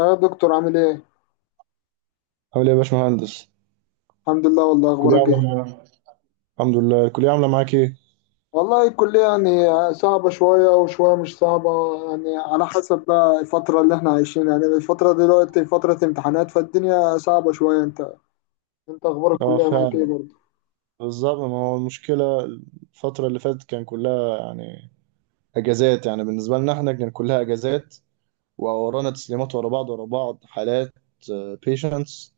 يا دكتور، عامل ايه؟ عامل ايه يا باشمهندس؟ الحمد لله، والله الكلية اخبارك ايه؟ عاملة معاك الحمد لله، الكلية عاملة معاك ايه؟ والله الكلية يعني صعبة شوية وشوية مش صعبة، يعني على حسب بقى الفترة اللي احنا عايشينها. يعني الفترة دلوقتي فترة امتحانات، فالدنيا صعبة شوية. انت اخبار اه الكلية معاك ايه فعلا، برضه؟ بالظبط. ما هو المشكلة، الفترة اللي فاتت كان كلها يعني اجازات، يعني بالنسبة لنا احنا كان كلها اجازات، وورانا تسليمات ورا بعض ورا بعض حالات بيشنتس،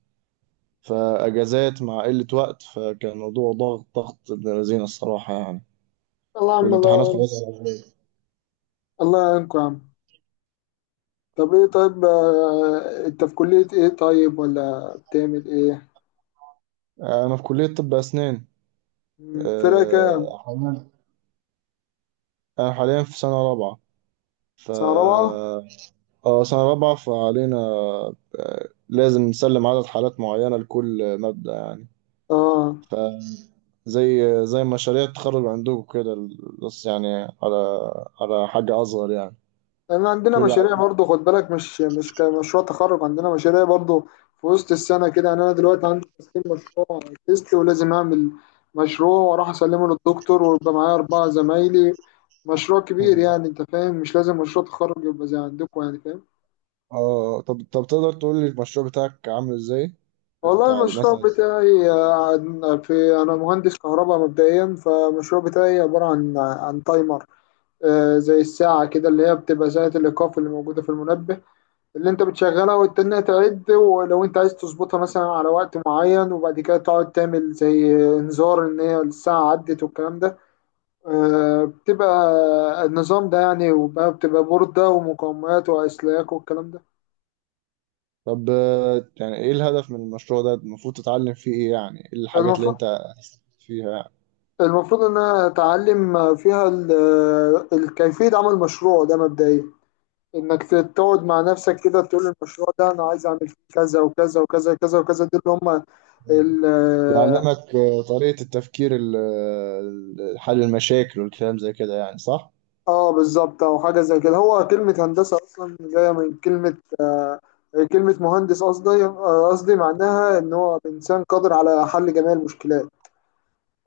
فاجازات مع قلة وقت، فكان الموضوع ضغط ضغط ابن لذينه الصراحة يعني. الله يا عم، والامتحانات الله يعين. خلاص خلاص على خير. الله يعينكم يا عم. طب ايه طيب، انت في كلية ايه، طيب ولا بتعمل ايه؟ انا في كلية طب اسنان. فرقة كام؟ حمد. انا حاليا في سنة رابعة. ف سنة رابعة؟ اه سنة رابعة، فعلينا لازم نسلم عدد حالات معينة لكل مادة يعني. اه. فزي مشاريع التخرج عندكم كده، بس يعني على حاجة أصغر يعني. لان عندنا كل مشاريع عيل. برضو، خد بالك، مش كمشروع تخرج، عندنا مشاريع برضو في وسط السنه كده. يعني انا دلوقتي عندي تسليم مشروع تيست، ولازم اعمل مشروع واروح اسلمه للدكتور، ويبقى معايا اربعه زمايلي. مشروع كبير يعني، انت فاهم؟ مش لازم مشروع تخرج يبقى زي عندكم، يعني فاهم. اه، طب تقدر تقول لي المشروع بتاعك عامل ازاي؟ والله بتاع المشروع مثلا. بتاعي آه، في انا مهندس كهرباء مبدئيا، فالمشروع بتاعي عباره عن تايمر. زي الساعه كده، اللي هي بتبقى ساعه الايقاف اللي موجوده في المنبه، اللي انت بتشغلها وتستناها تعد، ولو انت عايز تظبطها مثلا على وقت معين وبعد كده تقعد تعمل زي انذار ان هي الساعة عدت والكلام ده. آه، بتبقى النظام ده يعني، وبقى بتبقى بوردة ومقاومات وأسلاك والكلام ده. طب يعني ايه الهدف من المشروع ده؟ المفروض تتعلم فيه ايه؟ يعني ايه الحاجات اللي المفروض انت هتستفيد فيها يعني؟ المفروض ان انا اتعلم فيها كيفية عمل مشروع ده مبدئيا، انك تقعد مع نفسك كده تقول المشروع ده انا عايز اعمل فيه كذا وكذا وكذا وكذا وكذا، دول اللي هم. بيعلمك طريقة التفكير، حل المشاكل والكلام زي كده، يعني صح؟ اه بالظبط، او حاجه زي كده. هو كلمه هندسه اصلا جايه من كلمه مهندس، قصدي قصدي معناها ان هو انسان قادر على حل جميع المشكلات.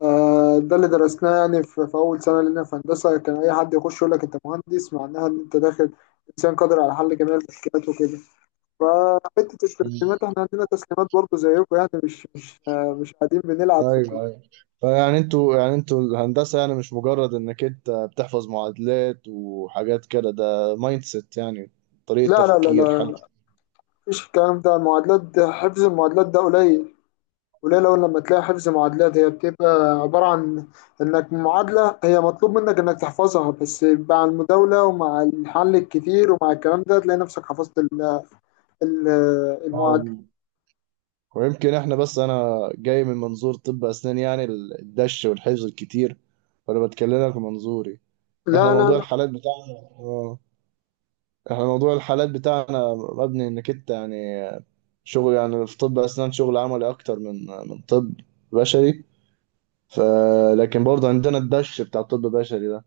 آه، ده اللي درسناه يعني في، اول سنه لنا في هندسه، كان اي حد يخش يقول لك انت مهندس معناها ان انت داخل انسان قادر على حل جميع المشكلات وكده. فحته مم. التسليمات احنا عندنا تسليمات برضه زيكم، يعني مش قاعدين بنلعب في ايوه الكليه. ايوه، فيعني انتوا، يعني انتوا الهندسه يعني مش مجرد انك انت بتحفظ معادلات وحاجات كده، ده مايند سيت يعني، طريقه لا لا لا تفكير حلو. لا مفيش الكلام ده. المعادلات، حفظ المعادلات ده قليل، وليه؟ لو لما تلاقي حفظ معادلات، هي بتبقى عبارة عن إنك معادلة هي مطلوب منك إنك تحفظها، بس مع المداولة ومع الحل الكتير ومع الكلام ده تلاقي نفسك حفظت ال- المعادلة. اه، ويمكن احنا بس انا جاي من منظور طب اسنان، يعني الدش والحفظ الكتير، وانا بتكلمك من منظوري. احنا لا لا موضوع لا الحالات بتاعنا، اه، احنا موضوع الحالات بتاعنا مبني انك انت يعني شغل، يعني في طب اسنان شغل عملي اكتر من طب بشري. ف... لكن برضه عندنا الدش بتاع الطب البشري ده.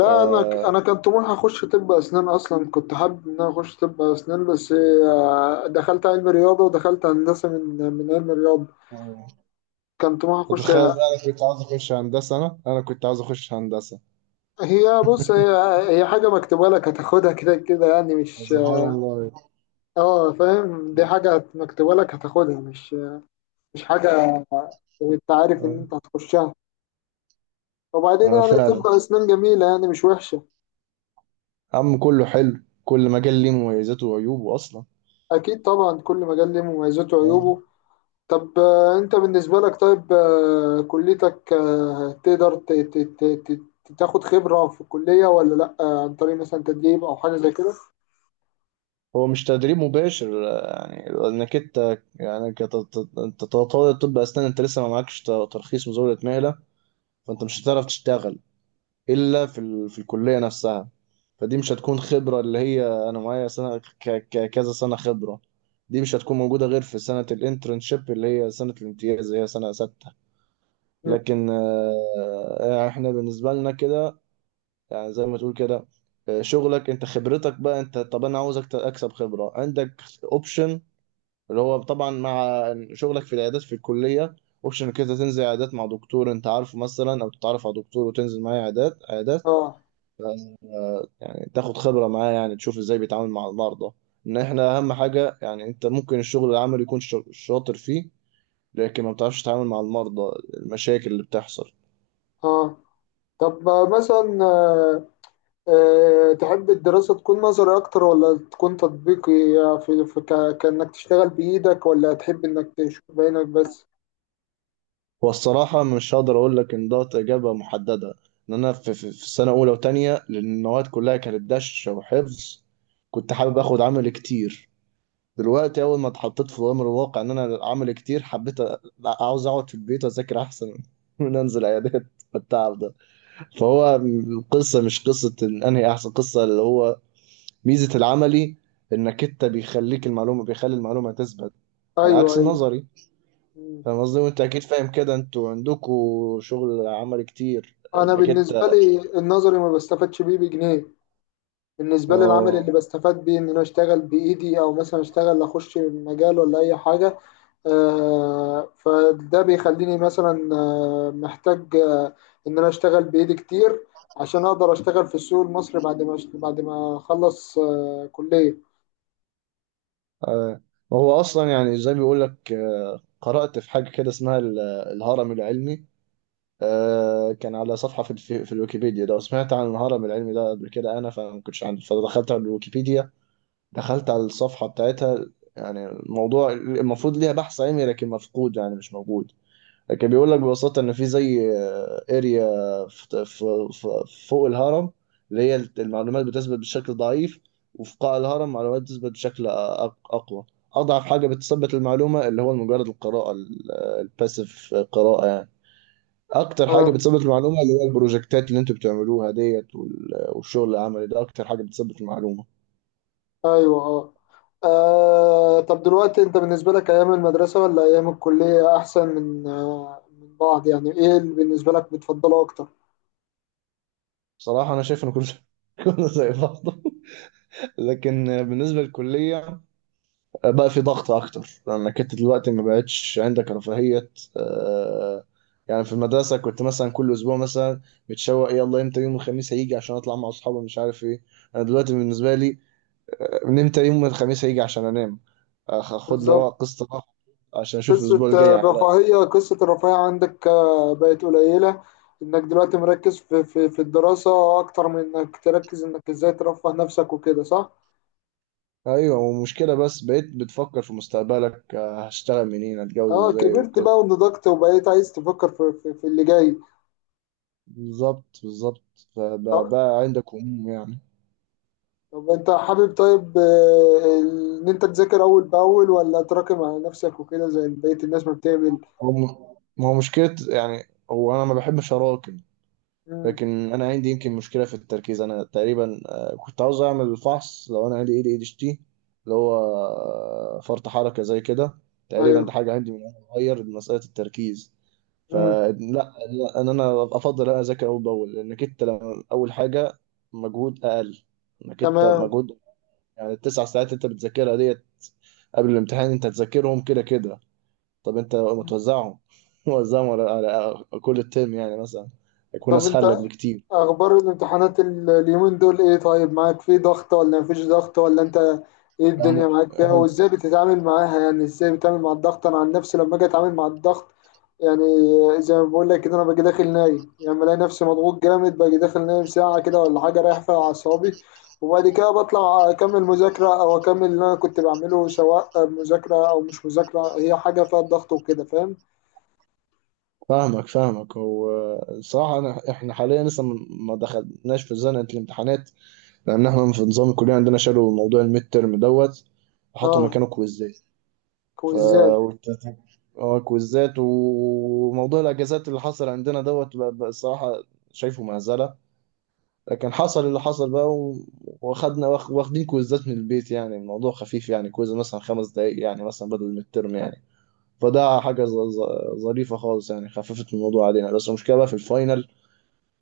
ف... أنا كان طموحي أخش طب أسنان أصلا، كنت حابب إن أنا أخش طب أسنان، بس دخلت علم رياضة، ودخلت هندسة من علم رياضة. كان طموحي كنت أخش. متخيل إن انا كنت عاوز اخش هندسه، انا كنت عاوز اخش هندسه. هي بص هي هي حاجة مكتوبة لك، هتاخدها كده كده يعني، مش سبحان الله. اه فاهم؟ دي حاجة مكتوبة لك هتاخدها، مش مش حاجة انت عارف ان أيوة. انت هتخشها. وبعدين آه يعني فعلا، تبقى اسنان جميلة يعني، مش وحشة. عم كله حلو، كل مجال ليه مميزاته وعيوبه اصلا. اكيد طبعا، كل مجال ليه مميزاته أيوة. وعيوبه. طب انت بالنسبة لك طيب، كليتك آه، تقدر ت- ت- ت- ت- تاخد خبرة في الكلية ولا لأ، عن طريق مثلا تدريب او حاجة زي كده؟ هو مش تدريب مباشر، يعني انك انت يعني كطالب طب اسنان انت لسه ما معكش ترخيص مزاوله مهله، فانت مش هتعرف تشتغل الا في الكليه نفسها. فدي مش هتكون خبره، اللي هي انا معايا سنه كذا سنه خبره. دي مش هتكون موجوده غير في سنه الانترنشيب، اللي هي سنه الامتياز، اللي هي سنه سته. مم. لكن احنا بالنسبه لنا كده، يعني زي ما تقول كده، شغلك انت خبرتك بقى انت، طب انا عاوزك اكسب خبره عندك، اوبشن، اللي هو طبعا مع شغلك في العيادات في الكليه. اوبشن كده تنزل عيادات مع دكتور انت عارفه مثلا، او تتعرف على دكتور وتنزل معاه عيادات عيادات، اه تاخد خبرة معاه، يعني تشوف ازاي بيتعامل مع المرضى. ان احنا اهم حاجة يعني، انت ممكن الشغل العملي يكون شاطر فيه، لكن ما بتعرفش تتعامل مع المرضى، المشاكل اللي بتحصل. اه، طب آه، مثلا آه، أه تحب الدراسة تكون نظري أكتر ولا تكون تطبيقي؟ يعني في، كأنك تشتغل بإيدك، ولا تحب إنك تشوف بعينك بس؟ هو الصراحة مش هقدر اقول لك ان ده اجابة محددة. ان انا في السنة اولى وتانية لان المواد كلها كانت دشة وحفظ، كنت حابب اخد عمل كتير. دلوقتي اول ما اتحطيت في امر الواقع ان انا عمل كتير، حبيت عاوز اقعد في البيت واذاكر احسن من انزل عيادات بالتعب ده. فهو القصة مش قصة إن انهي احسن، قصة اللي هو ميزة العملي، انك انت بيخليك المعلومة، بيخلي المعلومة تثبت على أيوه عكس أيوه. النظري. مم. فاهم قصدي؟ وانت اكيد فاهم كده، انتوا عندكوا شغل عملي كتير أنا انك بالنسبة انت. لي النظري ما بستفادش بيه بجنيه، بالنسبة لي العمل اللي اه. بستفاد بيه إن أنا أشتغل بإيدي، أو مثلا أشتغل أخش مجال ولا أي حاجة. فده بيخليني مثلا محتاج ان انا اشتغل بايدي كتير، عشان اقدر اشتغل في السوق المصري بعد ما بعد ما اخلص كلية. آه. وهو اصلا يعني زي ما بيقول لك، قرأت في حاجة كده اسمها الهرم العلمي. كان على صفحة في في الويكيبيديا ده، وسمعت عن الهرم العلمي ده قبل كده انا، فما كنتش عندي فدخلت على الويكيبيديا، دخلت على الصفحة بتاعتها. يعني الموضوع المفروض ليها بحث علمي لكن مفقود، يعني مش موجود. لكن بيقول لك ببساطة إن في زي اريا في فوق الهرم، اللي هي المعلومات بتثبت بشكل ضعيف، وفي قاع الهرم معلومات بتثبت بشكل أقوى. أضعف حاجة بتثبت المعلومة اللي هو مجرد القراءة، الباسيف قراءة يعني. أكتر حاجة اه بتثبت المعلومة اللي هي البروجكتات اللي أنتوا بتعملوها ديت، والشغل العملي ده أكتر حاجة بتثبت المعلومة. ايوه اه. طب دلوقتي انت بالنسبة لك، ايام المدرسة ولا ايام الكلية احسن من من بعض؟ يعني ايه اللي بالنسبة لك بتفضله اكتر؟ بصراحة أنا شايف إن كل كنا زي بعض، لكن بالنسبة للكلية بقى في ضغط أكتر، لأنك أنت دلوقتي ما بقتش عندك رفاهية. آه، يعني في المدرسة كنت مثلا كل أسبوع مثلا متشوق، يلا إمتى يوم الخميس هيجي عشان أطلع مع أصحابي مش عارف إيه. أنا دلوقتي بالنسبة لي، من إمتى يوم الخميس هيجي عشان أنام، أخد لي بالظبط. قسط راحة عشان أشوف قصة الأسبوع الجاي على. الرفاهية، قصة الرفاهية عندك بقت قليلة، انك دلوقتي مركز في في الدراسة اكتر من انك تركز انك ازاي ترفه نفسك وكده، صح؟ أيوة، ومشكلة بس بقيت بتفكر في مستقبلك، هشتغل منين، هتجوز اه إزاي كبرت وكده. بقى ونضجت، وبقيت عايز تفكر في في، في اللي جاي. بالظبط بالظبط. فده آه، ده عندك عموم يعني. طب انت حابب طيب، ان انت تذاكر اول باول ولا تراكم على نفسك وكده زي بقية الناس ما بتعمل؟ هو ما هو مشكلة يعني، هو أنا ما بحبش أراكم، امم لكن أنا عندي يمكن مشكلة في التركيز. أنا تقريبا كنت عاوز أعمل الفحص لو أنا عندي ADHD، اللي هو فرط حركة زي كده، تقريبا ايوه ده حاجة عندي من وأنا صغير، مسألة التركيز. امم فلا لا، إن أنا أفضل أنا أذاكر أول بأول، لأنك أنت أول حاجة مجهود أقل، إنك أنت تمام. مجهود يعني، التسع ساعات أنت بتذاكرها ديت قبل الامتحان انت هتذاكرهم كده كده، طب انت متوزعهم موزعهم على كل الترم، يعني مثلا هيكون طب انت اسهل لك بكتير أخبار الامتحانات اليومين دول إيه طيب؟ معاك في ضغط ولا مفيش ضغط، ولا أنت إيه الدنيا يعني، معاك فيها؟ وإزاي بتتعامل معاها؟ يعني إزاي بتتعامل مع الضغط؟ أنا عن نفسي لما أجي أتعامل مع الضغط، يعني زي ما بقول لك كده، أنا باجي داخل نايم. يعني بلاقي نفسي مضغوط جامد، باجي داخل نايم ساعة كده ولا حاجة، رايح فيها أعصابي، وبعد كده بطلع أكمل مذاكرة أو أكمل اللي أنا كنت بعمله، سواء مذاكرة أو مش مذاكرة، هي حاجة فيها ضغط وكده، فاهم؟ فاهمك فاهمك. هو الصراحة إحنا حاليا لسه ما دخلناش في زنقة الامتحانات، لأن إحنا في نظام الكلية عندنا شالوا موضوع الميد ترم دوت وحطوا آه، مكانه كويزات. ف كويزات. والت- اه كويزات، وموضوع الأجازات اللي حصل عندنا دوت، بقى الصراحة شايفه مهزلة، لكن حصل اللي حصل بقى واخدين كويزات من البيت، يعني الموضوع خفيف، يعني كويز مثلا 5 دقايق يعني، مثلا بدل من الترم يعني. فده حاجة ظريفة خالص، يعني خففت الموضوع علينا، بس المشكلة بقى في الفاينل.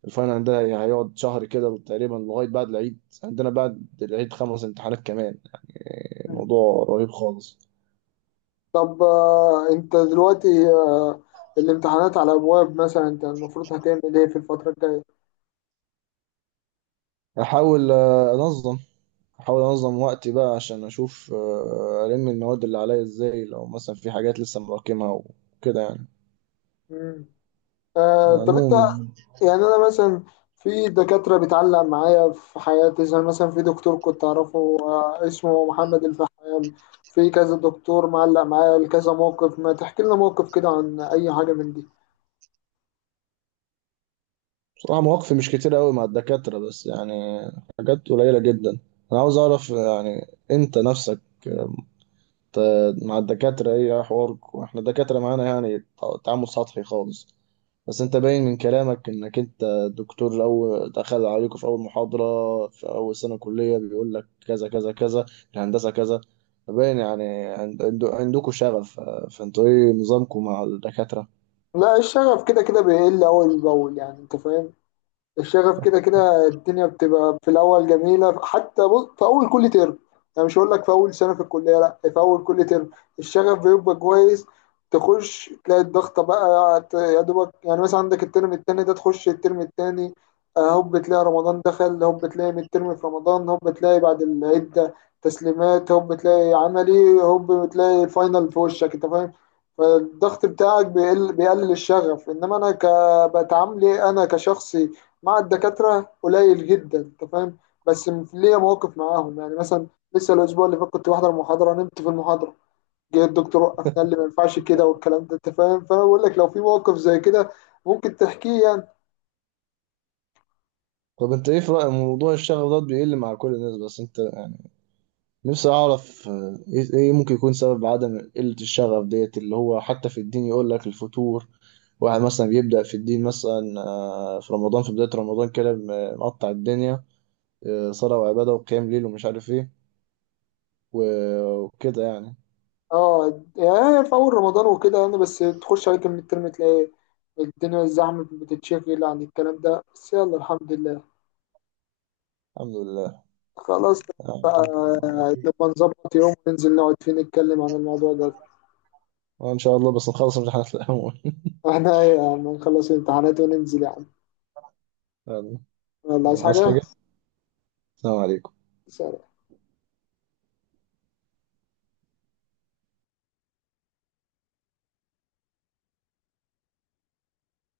الفاينل ده هيقعد شهر كده تقريبا لغاية بعد العيد، عندنا بعد العيد 5 امتحانات كمان، يعني موضوع رهيب خالص. طب آه، انت دلوقتي آه، الامتحانات على ابواب مثلا، انت المفروض هتعمل ايه في الفترة الجاية؟ أحاول أنظم، أحاول أنظم وقتي بقى عشان أشوف ألم المواد اللي عليا إزاي، لو مثلا في حاجات لسه مراكمها وكده يعني، مم. آه على طب انت، العموم. يعني انا مثلا في دكاترة بتعلق معايا في حياتي، زي مثلا في دكتور كنت اعرفه آه اسمه محمد الفحام، في كذا دكتور معلق معايا لكذا موقف. ما تحكي لنا موقف كده عن اي حاجة من دي. بصراحة مواقفي مش كتير قوي مع الدكاترة، بس يعني حاجات قليلة جدا. أنا عاوز أعرف يعني أنت نفسك ت- مع الدكاترة إيه حوارك. وإحنا الدكاترة معانا يعني تعامل سطحي خالص، بس أنت باين من كلامك إنك أنت الدكتور أول دخل عليكم في أول محاضرة في أول سنة كلية بيقول لك كذا كذا كذا، الهندسة كذا، باين يعني عندكم شغف، فأنتوا إيه نظامكم مع الدكاترة؟ لا، الشغف كده كده بيقل اول باول، يعني انت فاهم. الشغف كده كده الدنيا بتبقى في الاول جميله، حتى بص، في اول كل ترم، انا مش هقول لك في اول سنه في الكليه، لا، في اول كل ترم الشغف بيبقى كويس. تخش تلاقي الضغطه بقى يا دوبك، يعني مثلا عندك الترم التاني ده، تخش الترم التاني، هوب تلاقي رمضان دخل، هوب تلاقي من الترم في رمضان، هوب تلاقي بعد العده تسليمات، هوب تلاقي عملي، هوب تلاقي الفاينل في وشك، انت فاهم؟ فالضغط بتاعك بيقل، بيقلل الشغف. انما انا ك بتعاملي انا كشخصي مع الدكاترة قليل جدا، أنت فاهم. بس ليا مواقف معاهم، يعني مثلا لسه الأسبوع اللي فات كنت بحضر محاضرة، نمت في المحاضرة، جه الدكتور وقفنا، قال لي ما ينفعش كده والكلام ده، أنت فاهم؟ فأنا بقول لك لو في موقف زي كده ممكن تحكيه يعني. طب أنت إيه في رأيك؟ موضوع الشغف ده بيقل مع كل الناس، بس أنت نفسي أعرف إيه ممكن يكون سبب عدم قلة الشغف ديت، اللي هو حتى في الدين يقول لك الفتور. واحد مثلا بيبدأ في الدين مثلا في رمضان، في بداية رمضان كده مقطع الدنيا، صلاة وعبادة وقيام ليل ومش عارف إيه وكده يعني. أه، يعني في أول رمضان وكده يعني، بس تخش عليك من الترم تلاقي الدنيا الزحمة بتتشغل عن الكلام ده، بس يلا الحمد لله. الحمد لله. خلاص بقى، آه، نبقى نظبط يوم وننزل نقعد فيه نتكلم عن الموضوع ده. إن شاء الله بس نخلص امتحانات الأول. احنا ايه يا عم، نخلص الامتحانات وننزل يا عم. يلا. يلا، عايز عايز حاجة؟ حاجة؟ السلام عليكم. سلام.